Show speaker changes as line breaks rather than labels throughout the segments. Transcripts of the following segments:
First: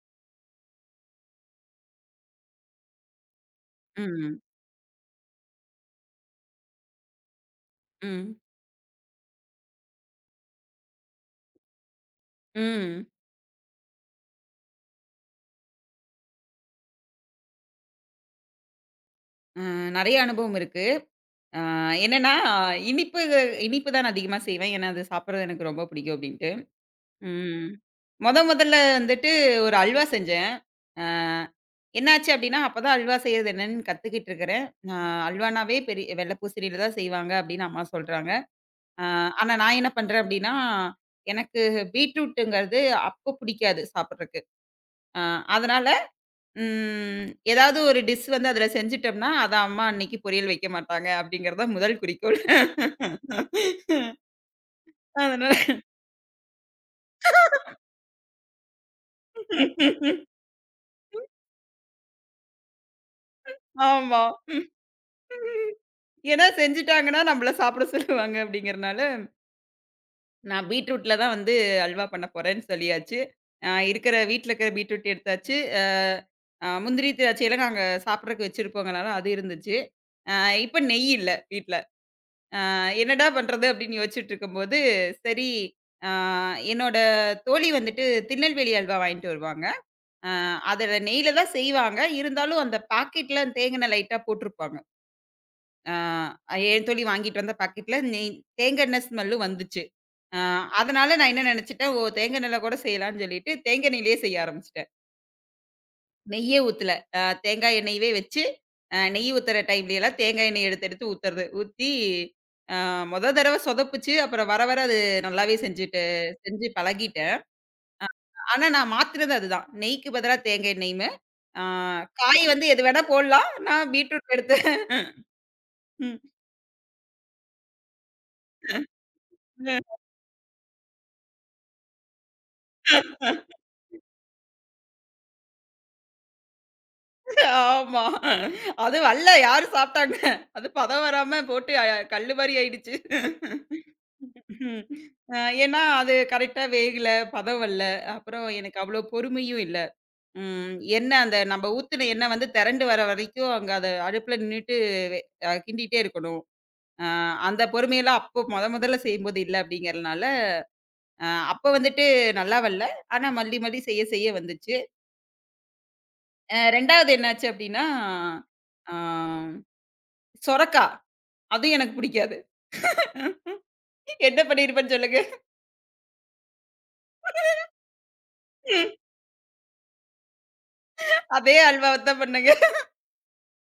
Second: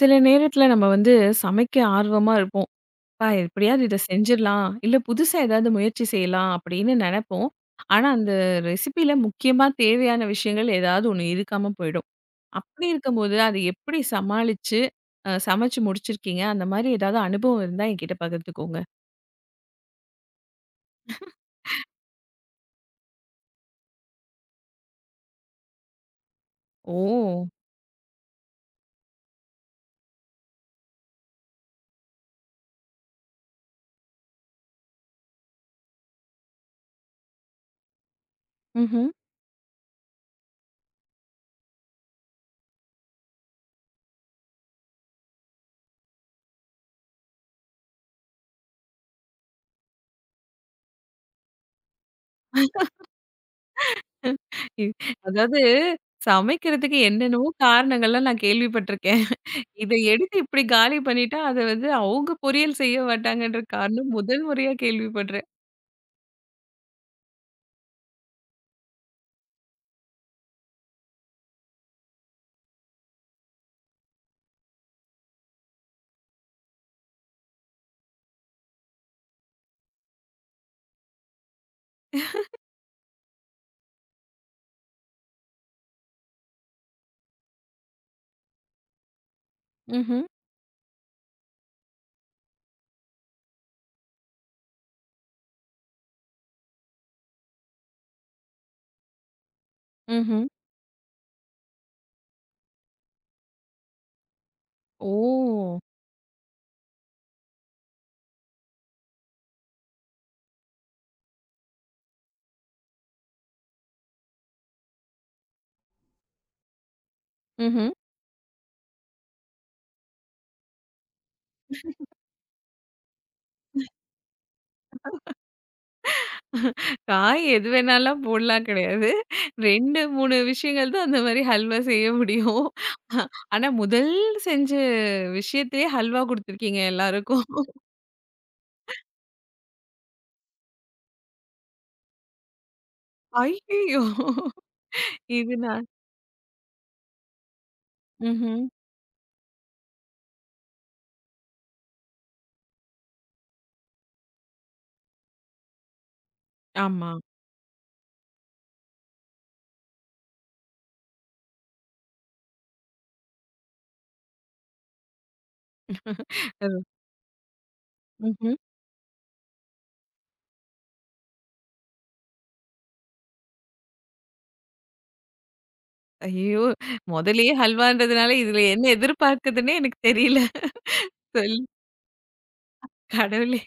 சில நேரத்துல நம்ம வந்து சமைக்க ஆர்வமா இருப்போம். "அப்பா எப்படியாவது இத
ம்.
செஞ்சிடலாம். இல்ல புதுசா ஏதாவது முயற்சி செய்யலாம்." அப்படின்னு நெனைப்போம். ஆனா, அந்த
ம்.
ரெசிபில முக்கியமா தேவையான விஷயங்கள் ஏதாவது ஒண்ணு இருக்காம போயிடும். அப்படி
ம்.
இருக்கும்போது அதை எப்படி சமாளிச்சு சமைச்சு முடிச்சிருக்கீங்க? அந்த மாரி ஏதாவது அனுபவம் இருந்தா என்கிட்ட பகிர்ந்துக்கோங்க.
அ நெறைய அனுபவம் இருக்கு. அ என்னன்னா, இனிப்பு இனிப்பு தான் நான் அதிகமா செய்வேன். ஏன்னா, அது சாப்பிடுறது எனக்கு ரொம்ப பிடிக்கும் அப்படின்ட்டு.
ஓ!
ம். மொத மொதல்ல வந்துட்டு ஒரு அல்வா செஞ்சேன். அ என்னாச்சு அப்படின்னா, அப்பதான் அல்வா செய்றது என்னன்னு கத்துக்கிட்டு இருக்கிறேன். அ அல்வானாவே பெரிய வெள்ள பூசணியில தான் செய்வாங்க அப்படின்னு அம்மா சொல்றாங்க. அ
ம்ஹ்ம்.
ஆனா நான் என்ன பண்றேன் அப்படின்னா, எனக்கு பீட்ரூட்டுங்கிறது அப்போ பிடிக்காது சாப்பிடுறக்கு. அ அதனால ம். ஏதாவது ஒரு டிஷ் வந்து அதுல செஞ்சுட்டோம்னா, அத அம்மா அன்னைக்கு பொரியல் வைக்க மாட்டாங்க அப்படிங்கிறது தான் முதல் குறிக்கோள்.
இ
அதனால
அதாவது சமைக்கிறதுக்கு என்னென்னவோ காரணங்கள்லாம் நான் கேள்விப்பட்டிருக்கேன். இத எடுத்து இப்படி காலி பண்ணிட்டா, அத வந்து அவங்க பொரியல் செய்ய மாட்டாங்கன்ற காரணம்
ஆமா.
முதல் முறையா கேள்விப்படுறேன்.
ஏன்னா செஞ்சுட்டாங்கன்னா நம்மள சாப்பிட சொல்லுவாங்க அப்படிங்கிறனால, நான் பீட்ரூட்ல தான் வந்து அல்வா பண்ண போறேன்னு சொல்லியாச்சு. இருக்கிற வீட்ல இருக்கிற பீட்ரூட் எடுத்தாச்சு. அ அ முந்திரி திராட்சையெல்லாம் நாங்க சாப்பிடறக்கு வச்சிருப்போங்கனால அது இருந்துச்சு. அ இப்ப நெய் இல்ல வீட்ல. என்னடா பண்றது? அப்படின்னு யோசிச்சுட்டு இருக்கும்போது, சரி அ என்னோட தோழி வந்துட்டு திருநெல்வேலி அல்வா வாங்கிட்டு வருவாங்க.
ம்ஹ்ம்.
அ அதுல நெய்யில தான் செய்வாங்க. இருந்தாலும் அந்த பாக்கெட்ல தேங்கெண்ண லைட்டா போட்டுருப்பாங்க. என் தோழி வாங்கிட்டு வந்த பாக்கெட்ல நெய் தேங்கெண்ண ஸ்மெல்லும் வந்துச்சு. அ
ம்ஹ்ம்.
அதனால நான் என்ன நெனச்சுட்டேன், ஓ தேங்கெண்ணெய்ல கூட செய்யலான்னு சொல்லிட்டு, தேங்கெண்ணெயிலேயே செய்ய ஆரம்பிச்சுட்டேன்.
ஓ!
நெய்யே ஊத்தல. தேங்காய் எண்ணெயவே வச்சு, நெய் ஊத்துற டைம்லயெல்லாம் தேங்காய் எண்ணெய் எடுத்து எடுத்து ஊத்துறது. ஊத்தி அ மொத தடவ சொதப்புச்சு. அப்புறம் வர வர அது நல்லாவே செஞ்சுட்டு செஞ்சு பழகிட்டேன்.
ம்ஹ்ம்.
ஆனா நான் மாத்துனது அதுதான். நெய்க்கு பதிலா தேங்காய் எண்ணெய்ன்னு. ஆ காய் வந்து எது வேணா போடலாம். நான் பீட்ரூட் எடுத்து ம்.
காய் எது வேணாலாம் போடலாம் கிடையாது. 2, 3 விஷயங்கள் தான் அந்த மாரி ஹல்வா செய்ய முடியும். ஆனா முதல் செஞ்ச விஷயத்திலேயே ஹல்வா குடுத்துருக்கீங்க எல்லாருக்கும்.
ஆமா. அது வல்ல யாரு சாப்ட்டாங்க? அது பதம் வராம போட்டு கல்லு மாரி ஆயிடுச்சு.
ஐய்யயோ!
ம். அ
இது
ஏன்னா
நான்
அது கரெக்ட்டா வேகல, பதம் வல்ல. அப்புறம்
ம்ஹ்ம்.
எனக்கு அவ்வளோ பொறுமையும் இல்ல. ம். எண்ணெய் அந்த நம்ம ஊத்துன எண்ணெய் வந்து திரண்டு வர வரைக்கும் அங்க அத அடுப்புல நின்னுட்டு வெ கிண்டிட்டே இருக்கணும். அ
ஆமா.
அந்த பொறுமையெல்லாம் அப்போ மொத மொதல்ல செய்யும்போது இல்ல அப்படிங்கிறனால, அ அப்ப வந்துட்டு நல்லா வரல. ஆனா மல்லி மல்லி செய்ய செய்ய வந்துச்சு. 2வது என்னாச்சு அப்படின்னா,
அது.
ஆ சொரக்கா. அதுவும் எனக்கு பிடிக்காது. என்ன பண்ணியிருப்பேன்னு சொல்லுங்க?
ஐயய்யோ! மொதல்லயே ஹல்வான்றதுனால இதுல என்ன எதிர்பார்க்குதுன்னே எனக்கு தெரியல.
அதே
சொல்
அல்வாவ தான் பண்ணேங்க.
கடவுளே!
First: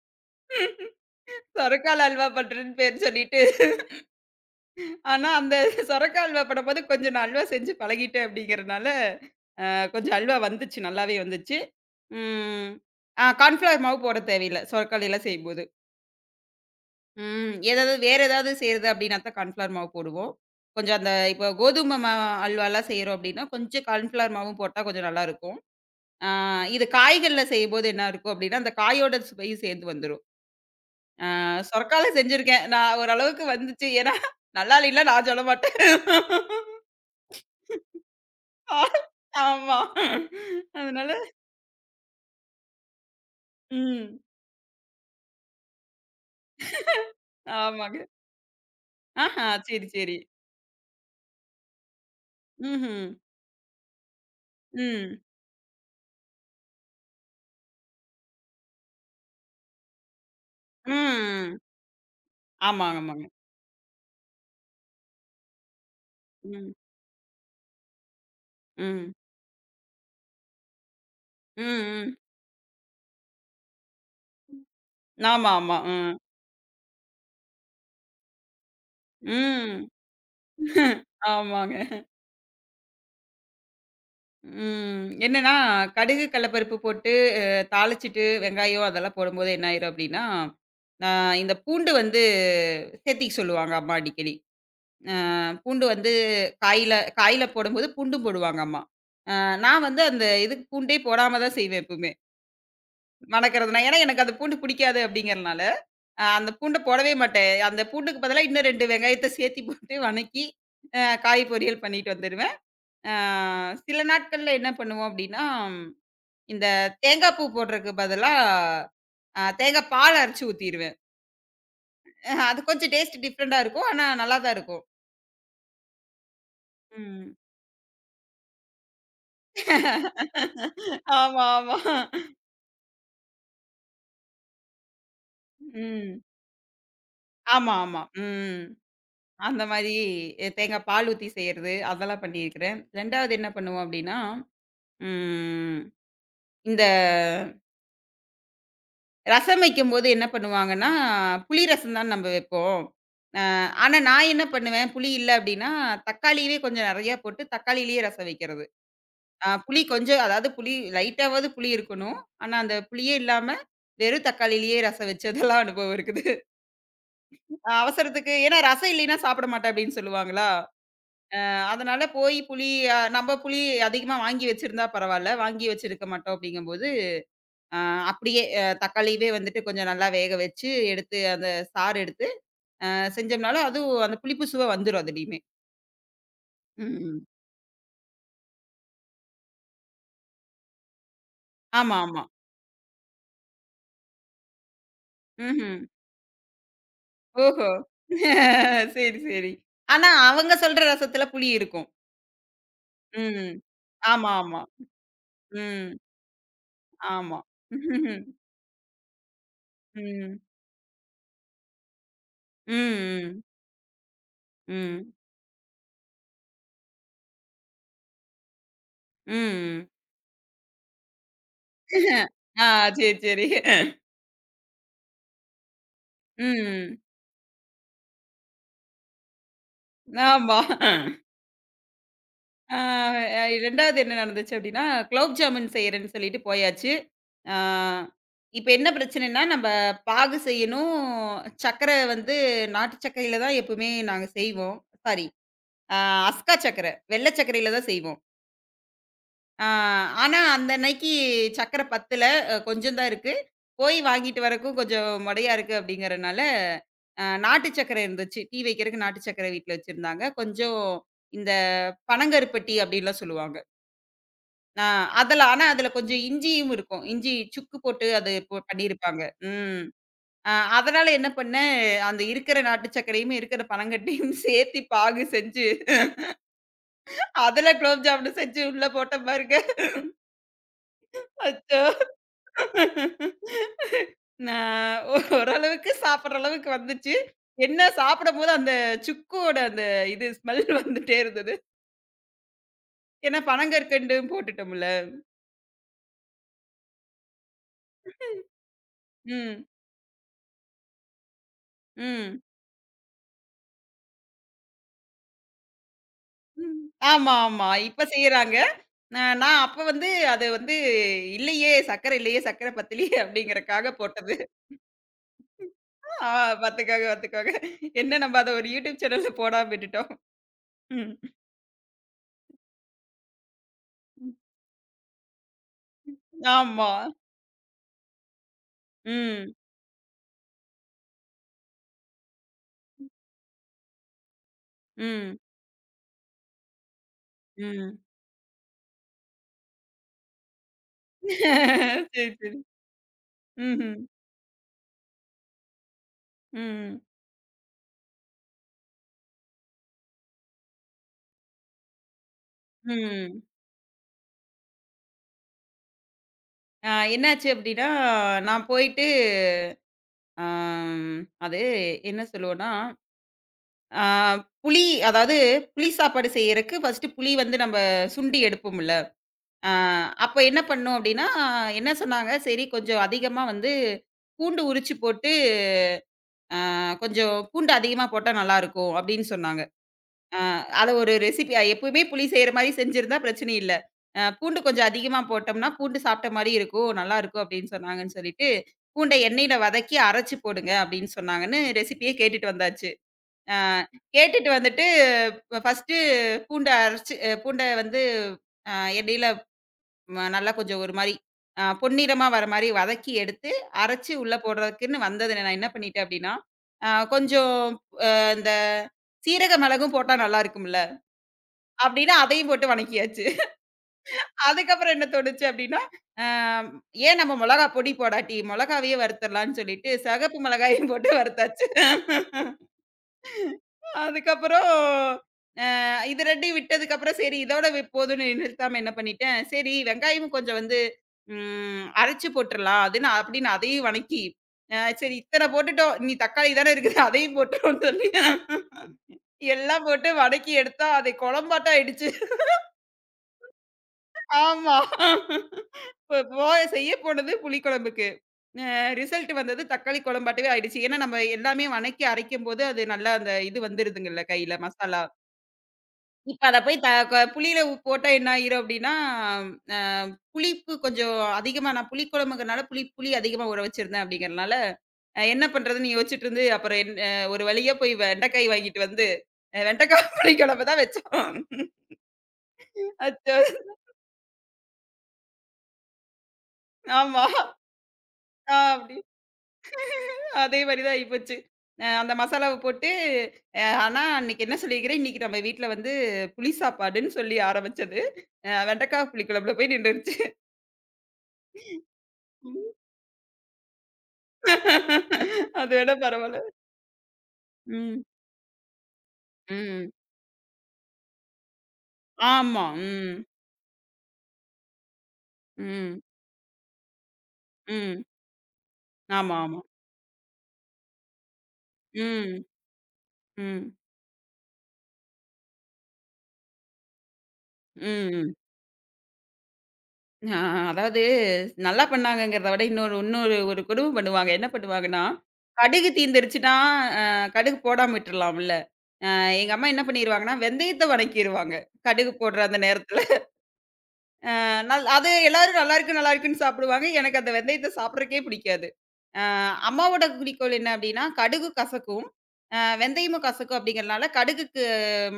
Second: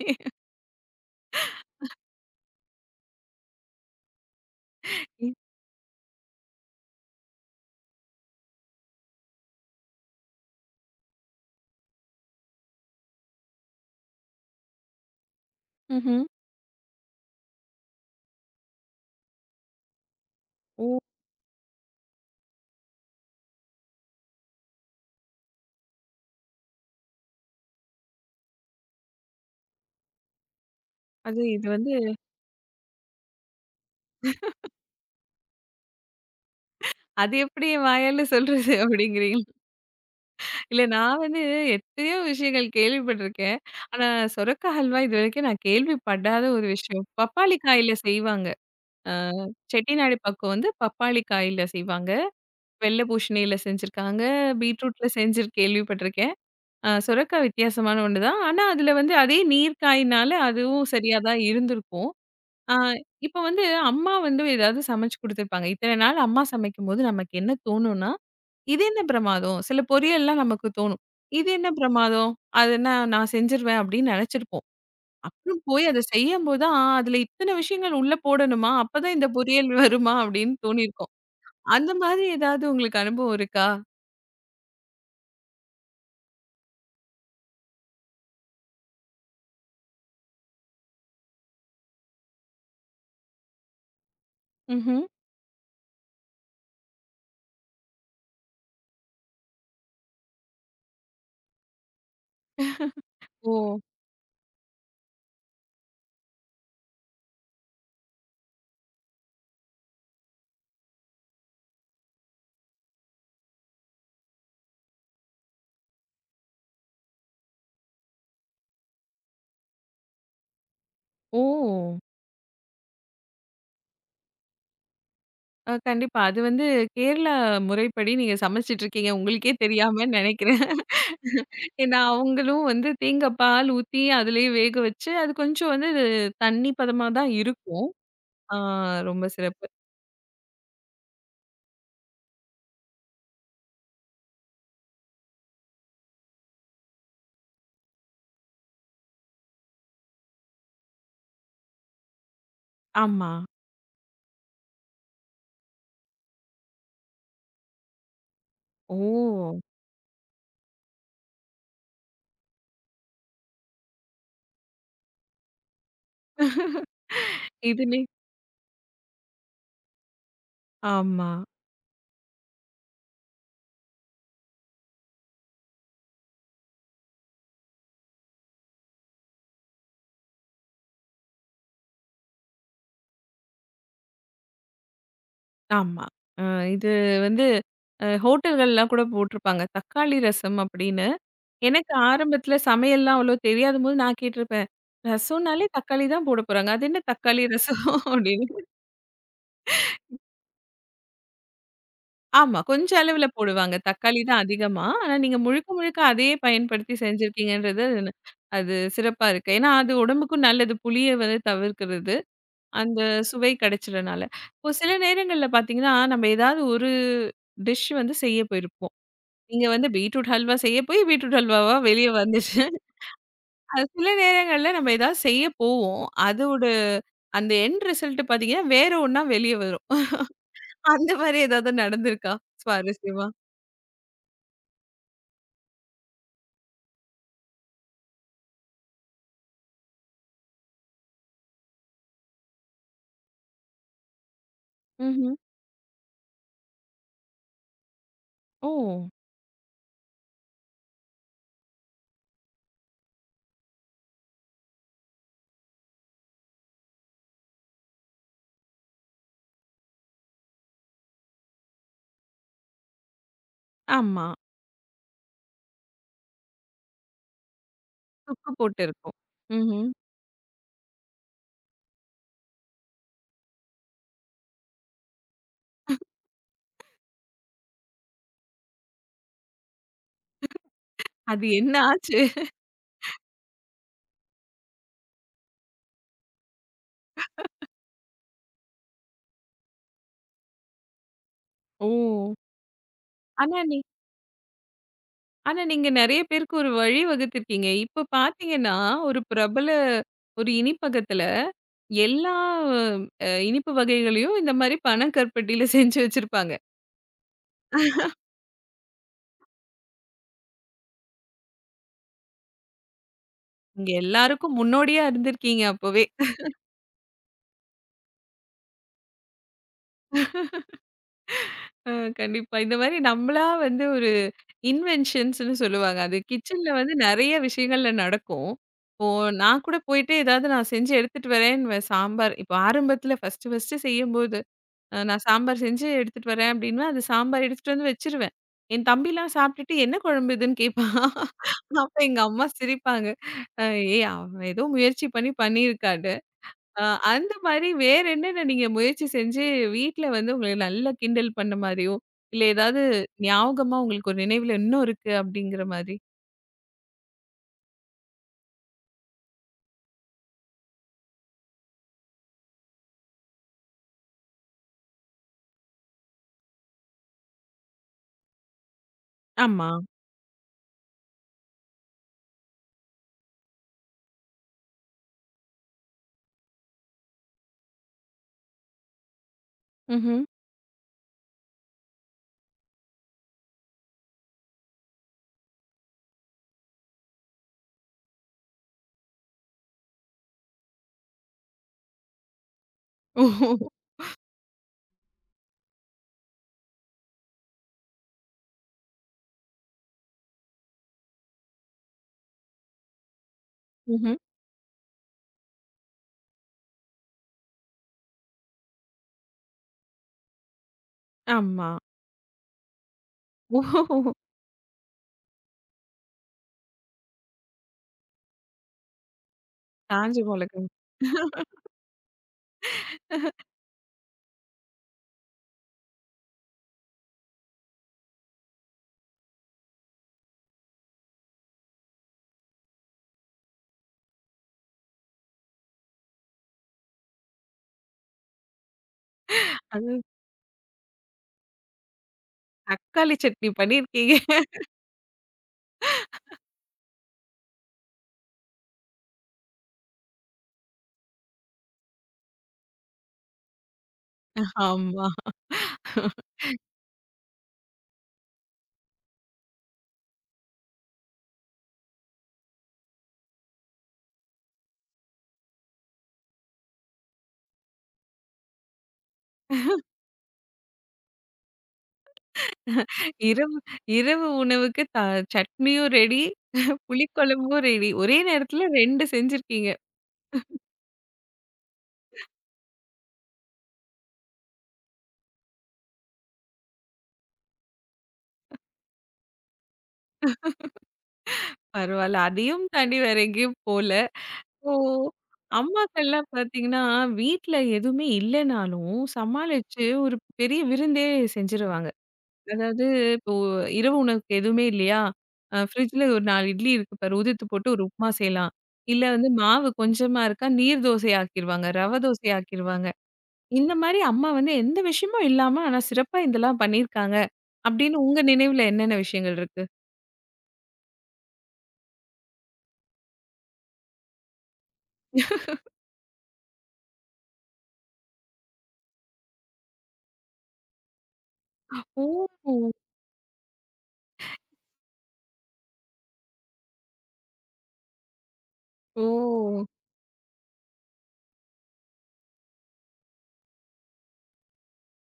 சொரக்கால அல்வா பண்றேன்னு பேர் சொல்லிட்டு, ஆனா
ம்.
அந்த சொரக்கா அல்வா பண்ணும்போது கொஞ்சம் நான் அல்வா செஞ்சு பழகிட்டேன் அப்படிங்கிறனால கொஞ்சம் அல்வா வந்துச்சு. நல்லாவே வந்துச்சு. ம். ஆ கார்ன்ஃப்ளவர் மாவு போட தேவையில்ல. சொரக்காலைல செய்யும்போது.
ம்ஹ்ம்.
ம். ஏதாவது வேற ஏதாவது செய்றது அப்படின்னா தான் கார்ன்ஃப்ளவர் மாவு போடுவோம். கொஞ்சம்
ஓ!
அந்த இப்போ கோதுமை மா அல்வாலாம் செய்றோம் அப்படின்னா, கொஞ்சம் கார்ன்ஃப்ளவர் மாவும் போட்டா கொஞ்சம் நல்லாருக்கும். ஆ இது காய்கள்ல செய்யும்போது என்ன இருக்கும் அப்படின்னா, அந்த காயோட சுவையும் சேர்ந்து வந்துரும். ஆ
அது இது வந்து
சொரக்கால செஞ்சிருக்கேன். நான் ஓரளவுக்கு வந்துச்சு. ஏன்னா நல்லா இல்லைன்னுலாம் நான் சொல்ல மாட்டேன்.
அது எப்படி என் வாயால சொல்றது
ஆ,
அப்படிங்கிறீங்க?
ஆமா.
இல்ல
அதனால
நான் வந்து எத்தனையோ விஷயங்கள் கேள்விப்பட்டுருக்கேன். ஆனா
ம்.
சொரக்கா ஹல்வா இதுவரைக்கும் நான் கேள்விப்படாத ஒரு விஷயம். பப்பாளி காயில
ஆமாங்க.
செய்வாங்க. அ
ஆஹா! சரி,
செட்டிநாடு
சரி.
பக்கம் வந்து பப்பாளி காயில செய்வாங்க.
ம்ஹ்ம்.
வெள்ள பூசணியில செஞ்சிருக்காங்க. பீட்ரூட்ல
ம்.
செஞ்சு கேள்விப்பட்டுருக்கேன். சுரக்கா வித்தியாசமான ஒண்ணு தான். ஆனா, அதுல வந்து அதே நீர் காயினால அதுவும் சரியா தான்
ம்.
இருந்திருக்கும். ஆ
ஆமா, ஆமாங்க.
இப்ப வந்து அம்மா வந்து ஏதாவது சமைச்சு குடுத்துருப்பாங்க. இத்தன நாள் அம்மா
ம்.
சமைக்கும்போது நமக்கு என்ன தோணும்னா, இது என்ன
ம்.
பிரமாதம்? சில பொரியல்லாம் நமக்கு தோணும். இது என்ன
ம். ம்.
பிரமாதம்? அது என்ன நான் செஞ்சுருவேன் அப்படின்னு நெனைச்சிருப்போம்.
ஆமா,
அப்புறம்
ஆமா.
போய் அத
ம்.
செய்யும்போது தான், அதுல இத்தன விஷயங்கள் உள்ள போடணுமா? அப்பதான் இந்த பொரியல்
ம்.
வருமா? அப்படின்னு தோணியிருக்கும்.
ஆமாங்க.
அந்த மாதிரி ஏதாவது உங்களுக்கு அனுபவம் இருக்கா?
ம். என்னன்னா, கடுகு, கடலப்பருப்பு போட்டு தாளிச்சுட்டு வெங்காயம் அதெல்லாம் போடும்போது என்ன ஆயிரும் அப்டின்னா, அ இந்த பூண்டு வந்து சேத்திக்க சொல்லுவாங்க அம்மா அடிக்கடி.
ம்ஹ்ம்.
அ பூண்டு வந்து காயில காயில போடும்போது பூண்டும் போடுவாங்க அம்மா. அ நான் வந்து அந்த இதுக்கு பூண்டே போடாம தான் செய்வேன் எப்பவுமே.
ஓ!
வணக்கறதுனா ஏன்னா எனக்கு அந்த பூண்டு பிடிக்காது அப்டிங்கிறனால. அந்த பூண்ட போடவே மாட்டேன். அந்த பூண்டுக்கு பதிலா இன்னும் 2 வெங்காயத்த சேர்த்தி போட்டு வணக்கி, அ காய் பொரியல் பண்ணிட்டு வந்துருவேன். அ சில நாட்கள்ல என்ன பண்ணுவோம் அப்டின்னா, இந்த தேங்கா பூ போடுறதுக்கு பதிலா தேங்கா பால் அரைச்சு ஊத்திருவேன்.
ஓ!
அது கொஞ்சம் டேஸ்ட் டிஃப்ரெண்டா இருக்கும். ஆனா நல்லா தான் இருக்கும்.
கண்டிப்பா. அது வந்து கேரளா
ம்.
முறைப்படி நீங்க சமைச்சுட்டு இருக்கீங்க. உங்களுக்கே தெரியாமன்னு நெனைக்கிறேன்.
ஆமா, ஆமா.
ஏன்னா அவங்களும் வந்து தேங்காய் பால் ஊத்தி அதிலேயே வேக வச்சு, அது கொஞ்சம் வந்து
ம்.
தண்ணி பதமா தான்
ஆமா,
இருக்கும்.
ஆமா.
ஆ
ம்.
ரொம்ப
அந்த
சிறப்பு.
மாரி தேங்கா பால் ஊத்தி செய்றது, அதெல்லாம் பண்ணியிருக்கிறேன். 2வது என்ன பண்ணுவோம் அப்டின்னா, ம் இந்த ரசம் வைக்கும்போது என்ன பண்ணுவாங்கன்னா, புளி ரசம் தான் நம்ம வைப்போம்.
ஆமா.
ஆனா நான் என்ன பண்ணுவேன், புளி இல்ல அப்டின்னா, தக்காளியவே கொஞ்சம் நெறையா போட்டு தக்காளியிலேயே ரசம் வைக்கிறது.
ஓ!
புளி கொஞ்சம் அதாவது புளி லைட்டாவாவது புளி இருக்கணும். ஆனா அந்த புளியே இல்லாம, வெறும் தக்காளியிலேயே ரசம் வச்சதெல்லாம் அனுபவம் இருக்குது.
இதுலே
அவசரத்துக்கு ஏன்னா ரசம் இல்லைன்னா சாப்பிட மாட்டேன் அப்டின்னு சொல்லுவாங்களா,
ஆமா,
அதனால போய் புளி நம்ம புளி அதிகமா வாங்கி வச்சிருந்தா பரவால்ல, வாங்கி வச்சிருக்க மாட்டோம் அப்டிங்கும்போது, அ அப்டியே தக்காளியவே வந்துட்டு கொஞ்சம் நல்லா வேக வச்சு, எடுத்து அந்த சாறு எடுத்து செஞ்சோம்னால அதுவும் அந்த புளிப்பு சுவை வந்துரும் அதுலயுமே.
ஆமா. அ இது
ம்.
வந்து அ ஹோட்டல்கள்லாம் கூட போட்டிருப்பாங்க. தக்காளி ரசம் அப்படின்னு. எனக்கு
ஆமா, ஆமா.
ஆரம்பத்தில சமையல்லாம் அவ்வளோ தெரியாதபோது நான் கேட்டிருப்பேன். ரசம்னாலே
ம்ஹ்ம்.
தக்காளி தான் போட போறாங்க. அது என்ன தக்காளி
ஓஹோ!
ரசம் அப்படின்னு.
சரி, சரி. ஆனா அவங்க சொல்ற ரசத்துல புளி இருக்கும்.
ஆமா. கொஞ்ச அளவுல
ம்.
போடுவாங்க. தக்காளி
ஆமா,
தான்
ஆமா.
அதிகமா. ஆனா நீங்க முழுக்க,
ம்.
முழுக்க அதையே பயன்படுத்தி
ஆமா.
செஞ்சிருக்கீங்கன்றது,
ம்.
அது சிறப்பா இருக்கு. ஏன்னா அது
ம்.
உடம்புக்கும் நல்லது. புளிய வந்து தவிர்க்கிறது. அந்த
ம்.
சுவை கிடைச்சதுனால. இப்போ சில
ம்.
நேரங்கள்ல பார்த்தீங்கன்னா, நம்ம ஏதாவது ஒரு டிஷ் வந்து செய்ய போயிருப்போம். நீங்க வந்து
ம்.
பீட்ரூட் ஹல்வா செய்ய போய் பீட்ரூட் ஹல்வாவா வெளிய வந்துச்சு.
ஆ சரி, சரி.
அது சில நேரங்கள்ல நம்ம ஏதாவது செய்ய போவோம். அதோட
ம்.
அந்த எண்ட் ரிசல்ட் பார்த்தீங்கன்னா, வேற ஒண்ணா வெளிய வரும்.
ஆமா.
அந்த மாரி ஏதாவது நடந்திருக்கா?
ஆ,
சுவாரஸ்யமா?
2வது என்ன நடந்துச்சு அப்டின்னா, குலோப் ஜாமுன் செய்றேன்னு சொல்லிட்டு போயாச்சு. ஆ இப்ப என்ன பிரச்சனைன்னா, நம்ப பாகு செய்யணும். சர்க்கர வந்து நாட்டு சர்க்கரையில தான் எப்பவுமே நாங்க செய்வோம். சாரி
ம்ஹ்ம்.
அ அஸ்கா சர்க்கர, வெள்ள சர்க்கரையில தான் செய்வோம்.
ஓ!
ஆ ஆனா, அந்த அன்னைக்கு சர்க்கர பத்தல. கொஞ்சம் தான் இருக்கு. போய் வாங்கிட்டு வரக்கும் கொஞ்சம் மொடையா இருக்கு அப்டிங்கிறனால, நாட்டு சர்க்கர இருந்துச்சு. டீ வைக்கிறக்கு நாட்டு சர்க்கர வீட்ல வச்சிருந்தாங்க. கொஞ்சம் இந்த பனங்கருப்பட்டி அப்டின்லாம் சொல்லுவாங்க.
ஆமா.
ஆ அதுல ஆனா அதுல கொஞ்சம் இஞ்சியும் இருக்கும். இஞ்சி சுக்கு போட்டு அது
சுக்கு
போ
போட்டிருக்கும்.
பண்ணியிருப்பாங்க. ம்.
ம்ஹ்ம்.
அ அதனால என்ன பண்ணேன், அந்த இருக்கிற நாட்டு சர்க்கரையும், இருக்கிற பனங்கட்டையும் சேர்த்து பாகு செஞ்சு, அதுல குலோப் ஜாமுனு செஞ்சு உள்ள போட்டேன் பாருங்க.
அது என்ன
அச்சோ!
ஆச்சு?
நான் ஓரளவுக்கு சாப்பிடுற அளவுக்கு வந்துச்சு. என்ன சாப்பிடும்போது அந்த சுக்கோட அந்த இது ஸ்மெல் வந்துட்டே இருந்தது.
ஓ!
ஏன்னா
ஆனா நீ
பனங்கற்கண்டும் போட்டுட்டோம்ல.
ஆனா நீங்க நெறைய பேருக்கு ஒரு வழி வகுத்துருக்கீங்க. இப்ப பார்த்தீங்கன்னா, ஒரு
ம்.
பிரபல ஒரு இனிப்பகத்துல எல்லா
ம்.
இனிப்பு வகைகளையும் இந்த மாரி பனக்கருப்பட்டியில செஞ்சு வச்சிருப்பாங்க.
ம். ஆமா, ஆமா. இப்ப செய்றாங்க. நான் அப்ப வந்து அது வந்து இல்லையே, சர்க்கரை இல்லையே, சர்க்கரை பத்தலயே
நீங்க
அப்படிங்கிறக்காக போட்டது.
எல்லாருக்கும் முன்னோடியா இருந்திருக்கீங்க அப்பவே.
ஆ பாத்துக்கோங்க, பாத்துக்கோங்க. என்ன நம்ம அத ஒரு யூடியூப் சேனல்ல போடாம விட்டுட்டோம். ம்.
அ கண்டிப்பா. இந்த மாரி நம்மளா வந்து ஒரு இன்வென்ஷன்ஸ்ன்னு சொல்லுவாங்க. அது கிச்சன்ல
ஆமா.
வந்து நெறைய விஷயங்கள்ல நடக்கும். இப்போ
ம்.
நான் கூட போயிட்டு ஏதாவது நான் செஞ்சு எடுத்துட்டு வரேன்னுவேன். சாம்பார் இப்போ ஆரம்பத்துல ஃபர்ஸ்ட்டு ஃபர்ஸ்ட்டு செய்யும்போது, நான்
ம்.
சாம்பார் செஞ்சு எடுத்துட்டு வரேன் அப்படின்னுவேன். அது சாம்பார் எடுத்துட்டு வந்து
ம்.
வச்சுருவேன். என் தம்பிலாம் சாப்பிட்டுட்டு என்ன குழம்பு இதுன்னு கேட்பான். அப்ப எங்க
சரி,
அம்மா
சரி.
சிரிப்பாங்க. அ
ம்ஹ்ம்.
ஏய் அவன் ஏதோ முயற்சி பண்ணி பண்ணியிருக்கான். அ
ம்.
அந்த மாரி வேற என்னென்ன நீங்க முயற்சி செஞ்சு, வீட்ல வந்து உங்கள நல்லா கிண்டல் பண்ண மாரியோ, இல்ல ஏதாவது
ம்.
ஞாபகமா உங்களுக்கு ஒரு நினைவுல இன்னும் இருக்கு அப்படிங்கிற மாதிரி?
அ என்னாச்சு அப்படின்னா, நான் போயிட்டு அம் அது என்ன சொல்லுவோம்னா, அ புளி அதாவது புளி சாப்பாடு செய்யறக்கு ஃபர்ஸ்ட்டு புளி வந்து நம்ம சுண்டி எடுப்போம்ல.
ஆமா.
ஆ அப்ப என்ன பண்ணோம் அப்டின்னா, என்ன சொன்னாங்க, சரி கொஞ்சம் அதிகமா வந்து பூண்டு உரிச்சு போட்டு, ஆ கொஞ்சம் பூண்டு அதிகமா போட்டா நல்லாருக்கும் அப்டின்னு சொன்னாங்க.
ம்ஹ்ம்.
ஆ அத ஒரு ரெசிபி எப்பவுமே புளி செய்ற மாரி செஞ்சிருந்தா பிரச்சனை இல்ல. பூண்டு கொஞ்சம் அதிகமா போட்டோம்னா, பூண்டு சாப்ட்ட மாரி இருக்கும், நல்லாருக்கும் அப்டின்னு சொன்னாங்கன்னு சொல்லிட்டு, பூண்ட எண்ணெயில வதக்கி அரைச்சு போடுங்க அப்டின்னு சொன்னாங்கன்னு ரெசிபிய கேட்டுட்டு வந்தாச்சு.
ஓஹோ!
ஆ கேட்டுட்டு வந்துட்டு, ஃபர்ஸ்ட்டு பூண்ட அரைச்சு பூண்ட வந்து அ எண்ணெயில நல்லா கொஞ்சம் ஒரு மாரி பொன்னிறமா வர மாரி வதக்கி எடுத்து, அரைச்சு
ம்ஹ்ம்.
உள்ள போடுறதுக்குன்னு வந்தது நான் என்ன பண்ணிட்டேன் அப்டின்னா, அ கொஞ்சம் அ இந்த சீரக மிளகும் போட்டா நல்லா இருக்கும்ல,
ஆமா.
அப்டின்னு அதையும் போட்டு வணக்கியாச்சு.
ஓஹோ!
அதுக்கப்புறம் என்ன தோணுச்சு அப்டின்னா, அ ஏன் நம்ம மொளகா பொடி போடாட்டி மொளகாவையே வறுத்தரலான்னு சொல்லிட்டு,
காஞ்ச
சிகப்பு
மொளகா.
மிளகாயும் போட்டு வறுத்தாச்சு. அதுக்கப்புறம் இது 2யும் விட்டதுக்கு அப்புறம் சரி இதோட போதும்ன்னு நிறுத்தாம என்ன பண்ணிட்டேன், சரி வெங்காயமும் கொஞ்சம் வந்து அரைச்சு போட்டுறலாம் அதுன்னு அப்படின்னு அதையும் வணக்கி, சரி இத்தன போட்டுட்டோம். இனி தக்காளி தானே இருக்குது அதையும் போட்டுருவோம்ன்னு சொல்லி எல்லாம்
அது
போட்டு வதக்கி எடுத்தா அது குழம்பாட்டம் ஆயிடுச்சு.
தக்காளி சட்னி பண்ணியிருக்கீங்க.
ஆமா. இப்போ செய்ய போனது புளிக்குழம்புக்கு. அ ரிசல்ட் வந்தது தக்காளி குழம்பாட்டவே ஆயிடுச்சு. ஏன்னா நம்ம எல்லாமே வணக்கி அரைக்கும்போது அது நல்லா அந்த இது வந்துருதுங்கல்ல கையில மசாலா.
ஆமா.
இப்ப அத போய் த க புளியில போட்டா என்ன ஆயிரும் அப்டின்னா, அ புளிப்பு கொஞ்சம் அதிகமா நான் புளிக்குழம்புங்கிறனால புளி புளி அதிகமா ஊற வச்சிருந்தேன் அப்டிங்கிறனால, என்ன பண்றதுன்னு யோசிச்சுட்டு இருந்து அப்புறம் என் ஒரு வழியா போய் வெண்டைக்காய் வாங்கிட்டு வந்து, வெண்டைக்கா புளிக்குழம்பு தான் வச்சோம். அச்சோ!
இரவு இரவு உணவுக்கு சட்னியும் ரெடி,
ஆமா.
புளிக்குழம்பும் ரெடி. ஒரே
ஆ
நேரத்துல
அப்டி
2 செஞ்சிருக்கீங்க.
அதே மாரி தான் ஆயிப்போச்சு. அந்த மசாலாவ போட்டு ஆனா அன்னைக்கு என்ன சொல்லியிருக்கிறேன், இன்னைக்கு நம்ம வீட்ல வந்து புளி சாப்பாடுன்னு சொல்லி ஆரம்பிச்சது, வெண்டைக்கா புளிக்குழம்புல போய் நின்னுருச்சு.
பரவால்ல. அதையும் தாண்டி வேற எங்கேயும் போல. ஓ!
அது வேணா
அம்மாக்கள்லாம்
பரவால்ல.
பார்த்தீங்கன்னா, வீட்ல
ம்.
எதுவுமே இல்லனாலும் சமாளிச்சு
ம்.
ஒரு பெரிய விருந்தே செஞ்சுருவாங்க.
ஆமா.
அதாவது
ம்.
இப்போ இரவு உணவுக்கு எதுவுமே இல்லையா?
ம்.
ஃப்ரிட்ஜ்ல ஒரு 4 இட்லி இருக்கு பாரு உதிர்த்து போட்டு ஒரு
ம்.
உப்புமா செய்யலாம். இல்ல வந்து
ஆமா, ஆமா.
மாவு கொஞ்சமா இருக்கா நீர் தோசை ஆக்கிருவாங்க. ரவ தோசை
ம்.
ஆக்கிருவாங்க.
ம்.
இந்த மாரி அம்மா வந்து எந்த விஷயமும் இல்லாம ஆனா சிறப்பா இதெல்லாம் பண்ணியிருக்காங்க. அப்படின்னு உங்க
ம்.
நினைவுல என்னென்ன விஷயங்கள் இருக்கு?
ஆ அதாவது நல்லா பண்ணாங்கங்கிறத விட இன்னொரு இன்னொரு ஒரு கொடும பண்ணுவாங்க. என்ன பண்ணுவாங்கன்னா, கடுகு தீந்துருச்சுன்னா, அ கடுகு போடாம விட்டுறலாம்ல. எங்க அம்மா என்ன பண்ணிருவாங்கன்னா, வெந்தயத்த வணக்கிருவாங்க. கடுகு
ஓ!
போடுற அந்த நேரத்துல. அது எல்லாரும் நல்லா இருக்கு, நல்லா இருக்குன்னு சாப்பிடுவாங்க. எனக்கு அந்த வெந்தயத்த சாப்பிடுறக்கே பிடிக்காது. அ
ஓ!
அம்மாவோட குறிக்கோள் என்ன அப்டின்னா, கடுகு கசக்கும். வெந்தயமும் கசக்கும் அப்டிங்கிறனால, கடுகுக்கு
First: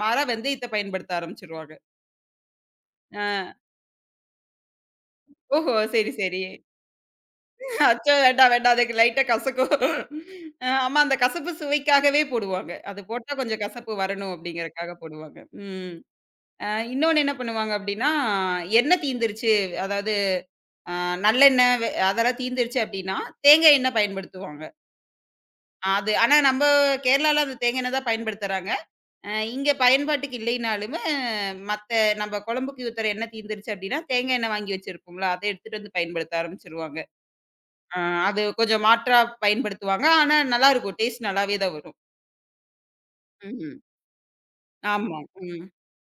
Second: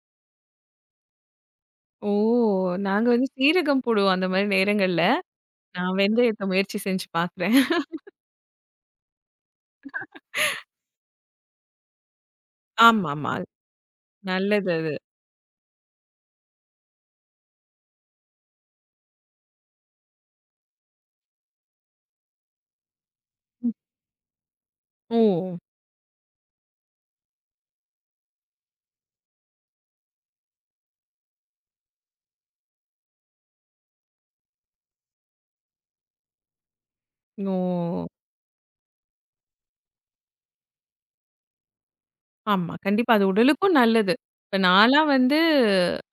மாறா வெந்தயத்த பயன்படுத்த ஆரம்பிச்சுருவாங்க.
ஓ! நாங்க வந்து
அ
சீரகம் போடுவோம் அந்த மாரி நேரங்கள்ல.
ஓஹோ!
நான்
சரி, சரி.
வெந்தயத்த முயற்சி செஞ்சு பார்க்குறேன்.
அச்சோ! வேண்டாம், வேண்டாம். அதுக்கு லைட்டா கசக்கும். ஆமா, அந்த கசப்பு சுவைக்காகவே போடுவாங்க. அது
ஆமாமா.
போட்டா கொஞ்சம் கசப்பு வரணும்
நல்லது
அப்டிங்கிறக்காக
அது.
போடுவாங்க. ம். அ இன்னொன்னு என்ன பண்ணுவாங்க அப்டின்னா, எண்ணெய் தீந்துருச்சு அதாவது ஆ நல்லெண்ணெய் அதெல்லாம் தீர்ந்துருச்சு அப்படின்னா,
ம்.
தேங்காய் எண்ணெய் பயன்படுத்துவாங்க.
ஓ!
அது ஆனா நம்ம கேரளால அந்த தேங்காய் எண்ணெய் தான் பயன்படுத்துறாங்க. அ இங்க பயன்பாட்டுக்கு இல்லைனாலுமே, மத்த நம்ம குழம்புக்கு ஊத்துற எண்ணெய் தீர்ந்துருச்சு அப்படின்னா, தேங்காய் எண்ணெய் வாங்கி வச்சிருப்போம்ல, அத எடுத்துட்டு வந்து பயன்படுத்த ஆரம்பிச்சுருவாங்க. அ
ஓ!
அது கொஞ்சம் மாற்றா பயன்படுத்துவாங்க. ஆனா நல்லாருக்கும். டேஸ்ட் நல்லாவே தான் வரும்.
ஆமா. கண்டிப்பா. அது உடலுக்கும்
ம்ஹ்ம்.
நல்லது. இப்ப நான்லாம்
ஆமா.
வந்து
ம்.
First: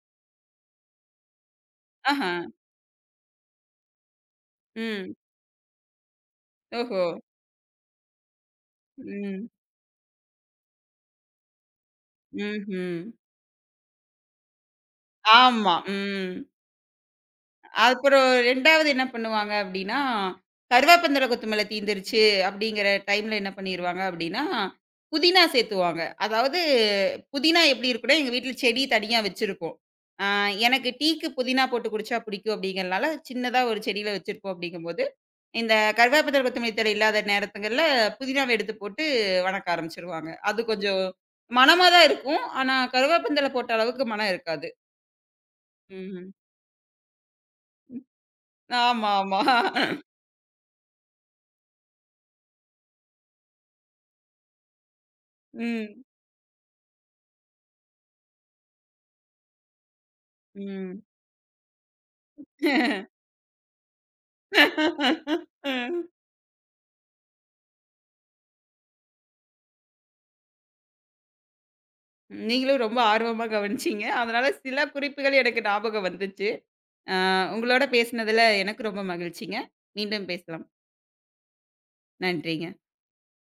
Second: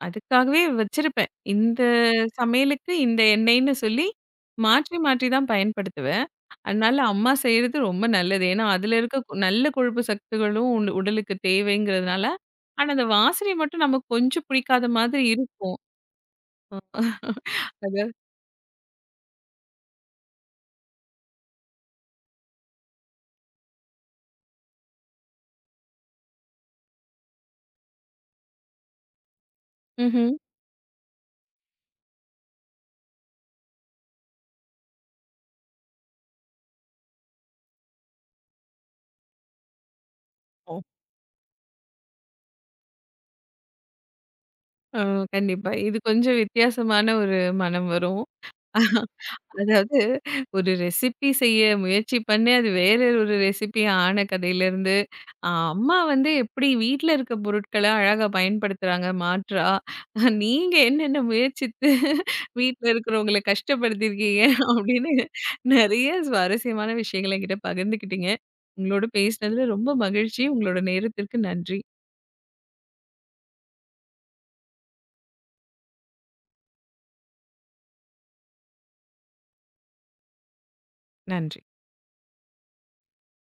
அதுக்காகவே வச்சிருப்பேன். இந்த
ஆஹா.
சமையலுக்கு இந்த எண்ணெய்ன்னு சொல்லி மாற்றி
ம்.
மாற்றி தான் பயன்படுத்துவேன். அதனால
ஓஹோ!
அம்மா செய்றது ரொம்ப நல்லது. ஏன்னா அதுல இருக்க கு
ம்.
நல்ல கொழுப்பு சத்துக்களும் உ உடலுக்கு தேவைங்கிறதுனால. ஆனா
ம்ஹ்ம்.
அந்த வாசனை மட்டும் நமக்கு கொஞ்சம் பிடிக்காத மாதிரி
ஆமா.
இருக்கும்.
ம்.
அது
அப்புறம் 2வது என்ன பண்ணுவாங்க அப்டின்னா, கருவேப்பந்தழை, கொத்தமல்லி தீந்துருச்சு அப்டிங்கிற டைம்ல என்ன பண்ணிருவாங்க அப்டின்னா, புதினா சேத்துவாங்க. அதாவது புதினா எப்டி இருக்குன்னா, எங்க வீட்ல செடி தனியா வச்சிருக்கோம். ஆ
ம்ஹ்ம்.
எனக்கு டீக்கு புதினா போட்டு குடிச்சா பிடிக்கும் அப்டிங்கிறனால, சின்னதா ஒரு செடியில வச்சிருப்போம் அப்டிங்கும்போது, இந்த கருவேப்பந்தழை, கொத்தமல்லி தழை இல்லாத நேரத்துங்கள்ல புதினாவ எடுத்து போட்டு வணக்க ஆரம்பிச்சுருவாங்க. அது
ஓ!
கொஞ்சம் மணமா தான் இருக்கும். ஆனா கருவேப்பந்தழை போட்ட அளவுக்கு மணம் இருக்காது.
அ கண்டிப்பா. இது
ம்.
கொஞ்சம் வித்தியாசமான ஒரு மனம் வரும்.
ஆமா, ஆமா.
அதாவது ஒரு ரெசிபி செய்ய முயற்சி பண்ணி, அது வேற ஒரு ரெசிபி ஆன கதையிலருந்து, அ அம்மா
ம்,
வந்து எப்படி வீட்ல இருக்க பொருட்கள அழகா பயன்படுத்துறாங்க மாற்றா, நீங்க
ம்.
என்னென்ன முயற்சித்து வீட்ல இருக்கிறவங்கள கஷ்டப்படுத்தியிருக்கீங்க அப்படின்னு நெறைய சுவாரஸ்யமான விஷயங்கள என்கிட்ட பகிர்ந்துக்கிட்டீங்க. உங்களோட பேசினதுல ரொம்ப மகிழ்ச்சி. உங்களோட நேரத்திற்கு நன்றி.
நீங்களும் ரொம்ப ஆர்வமா கவனிச்சீங்க. அதனால சில குறிப்புகள் எனக்கு ஞாபகம் வந்துச்சு. உங்களோட பேசினதுல எனக்கு ரொம்ப மகிழ்ச்சிங்க. மீண்டும் பேசலாம்.
நன்றி.
நன்றிங்க.